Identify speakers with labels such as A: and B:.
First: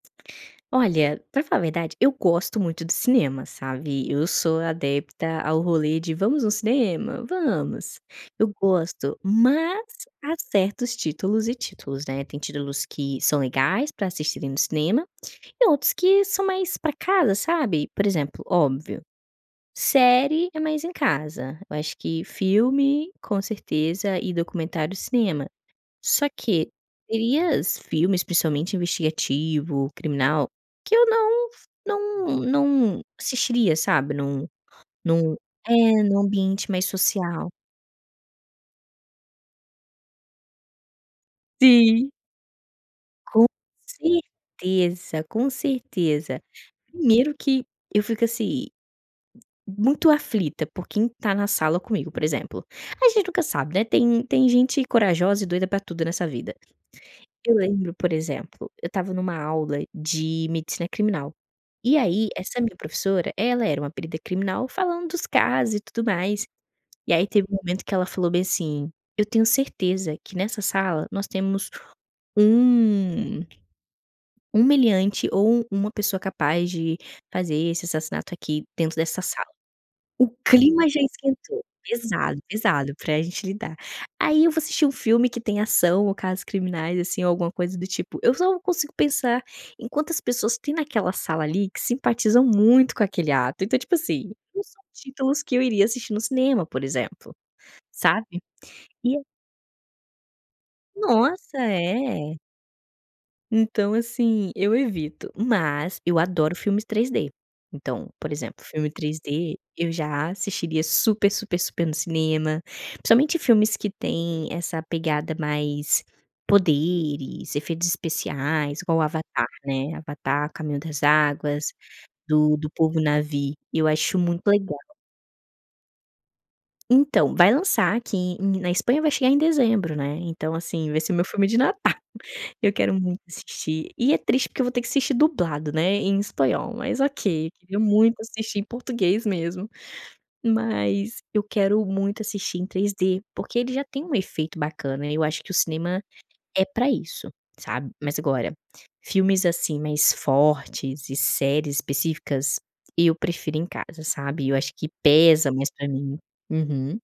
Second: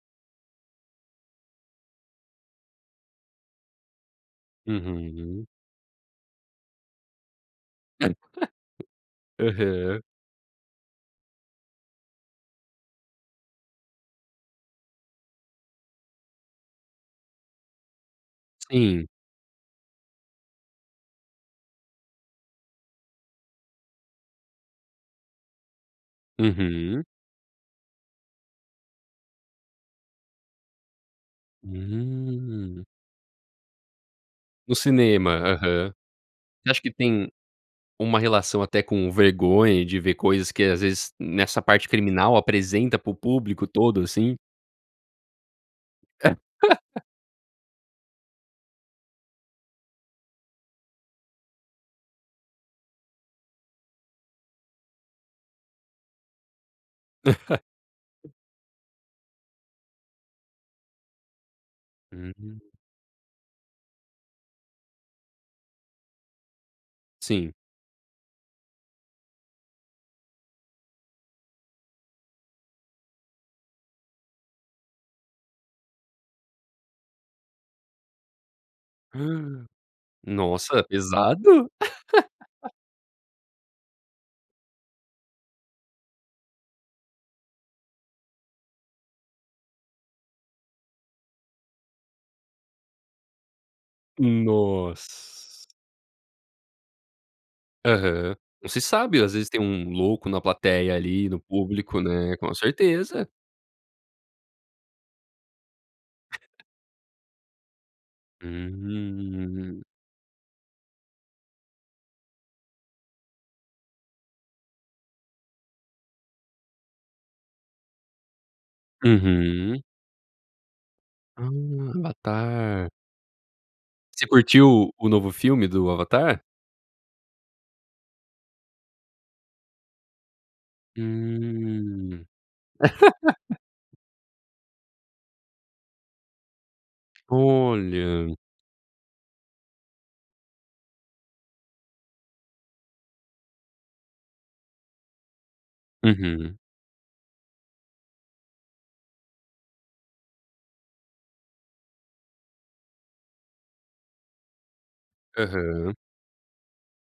A: Olha, para falar a verdade, eu gosto muito do cinema, sabe? Eu sou adepta
B: Uhum.
A: ao rolê de: "Vamos no cinema?" "Vamos." Eu gosto, mas
B: Aham.
A: há certos títulos e títulos, né? Tem títulos que são legais para assistirem no cinema e outros que são mais para casa, sabe. Por exemplo, óbvio,
B: Sim.
A: série é mais em casa, eu acho que filme, com certeza, e documentário cinema, só que
B: Uhum.
A: [unintelligible] filmes especialmente investigativo, criminal que eu não não
B: Hum.
A: não assistiria, sabe, em um
B: No
A: em um
B: cinema,
A: é,
B: aham.
A: em um
B: Você
A: ambiente
B: acha
A: mais
B: que tem
A: social.
B: uma relação até com vergonha de ver coisas que, às vezes, nessa parte
A: Sim.
B: criminal apresenta para o
A: Com
B: público todo, assim?
A: certeza, com certeza. Primeiro que eu fico, assim, muito aflita por quem está na sala comigo, por exemplo, a gente nunca sabe, né, tem tem gente corajosa e doida para tudo nessa vida. Eu lembro, por exemplo, eu estava em uma aula de medicina criminal, e aí essa
B: Uhum.
A: minha professora, ela era uma perita criminal falando dos casos e tudo mais. E aí teve
B: Sim.
A: um momento que ela falou bem assim: "Eu tenho certeza que nessa sala nós temos um um meliante ou uma pessoa capaz de fazer esse assassinato, aqui, dentro dessa sala." O
B: Nossa,
A: clima já esquentou
B: pesado.
A: pesado, pesado pra gente lidar. Aí eu vou assistir um filme que tem ação ou casos criminais, assim, ou alguma coisa do tipo, eu só consigo pensar em quantas pessoas têm naquela sala ali que simpatizam muito com aquele ato. Então, tipo assim, não são títulos que eu
B: Nossa.
A: iria assistir no cinema, por exemplo,
B: Aham.
A: sabe?
B: Não se
A: E
B: sabe,
A: eu
B: às vezes tem um louco na plateia ali no
A: Nossa,
B: público,
A: é.
B: né, com certeza.
A: Então, assim, eu evito mas eu adoro filmes 3D, então, por exemplo filme 3D
B: Hum.
A: eu já assistiria super super super no cinema, principalmente filmes que têm essa pegada mais poderes, efeitos especiais, igual o Avatar,
B: Uhum.
A: né, Avatar Caminho das
B: Ah,
A: Águas, do do
B: Avatar.
A: povo Navi, eu acho
B: Você
A: muito legal.
B: curtiu o novo filme do Avatar?
A: Então, vai lançar aqui em na Espanha vai chegar em dezembro, né, então, assim, esse é meu filme de Natal,
B: Hum.
A: eu quero muito assistir e é triste porque eu vou ter que assistir dublado, né, em espanhol, mas ok, queria muito
B: Olha.
A: assistir em português mesmo, mas eu quero muito assistir em 3D, porque ele já tem um efeito bacana. E eu acho que o cinema
B: Uhum.
A: é para isso, sabe. Mas, agora, filmes, assim, mais fortes e séries específicas, eu prefiro em casa, sabe. Eu acho que pesa mais para
B: Aham.
A: mim. Uhum.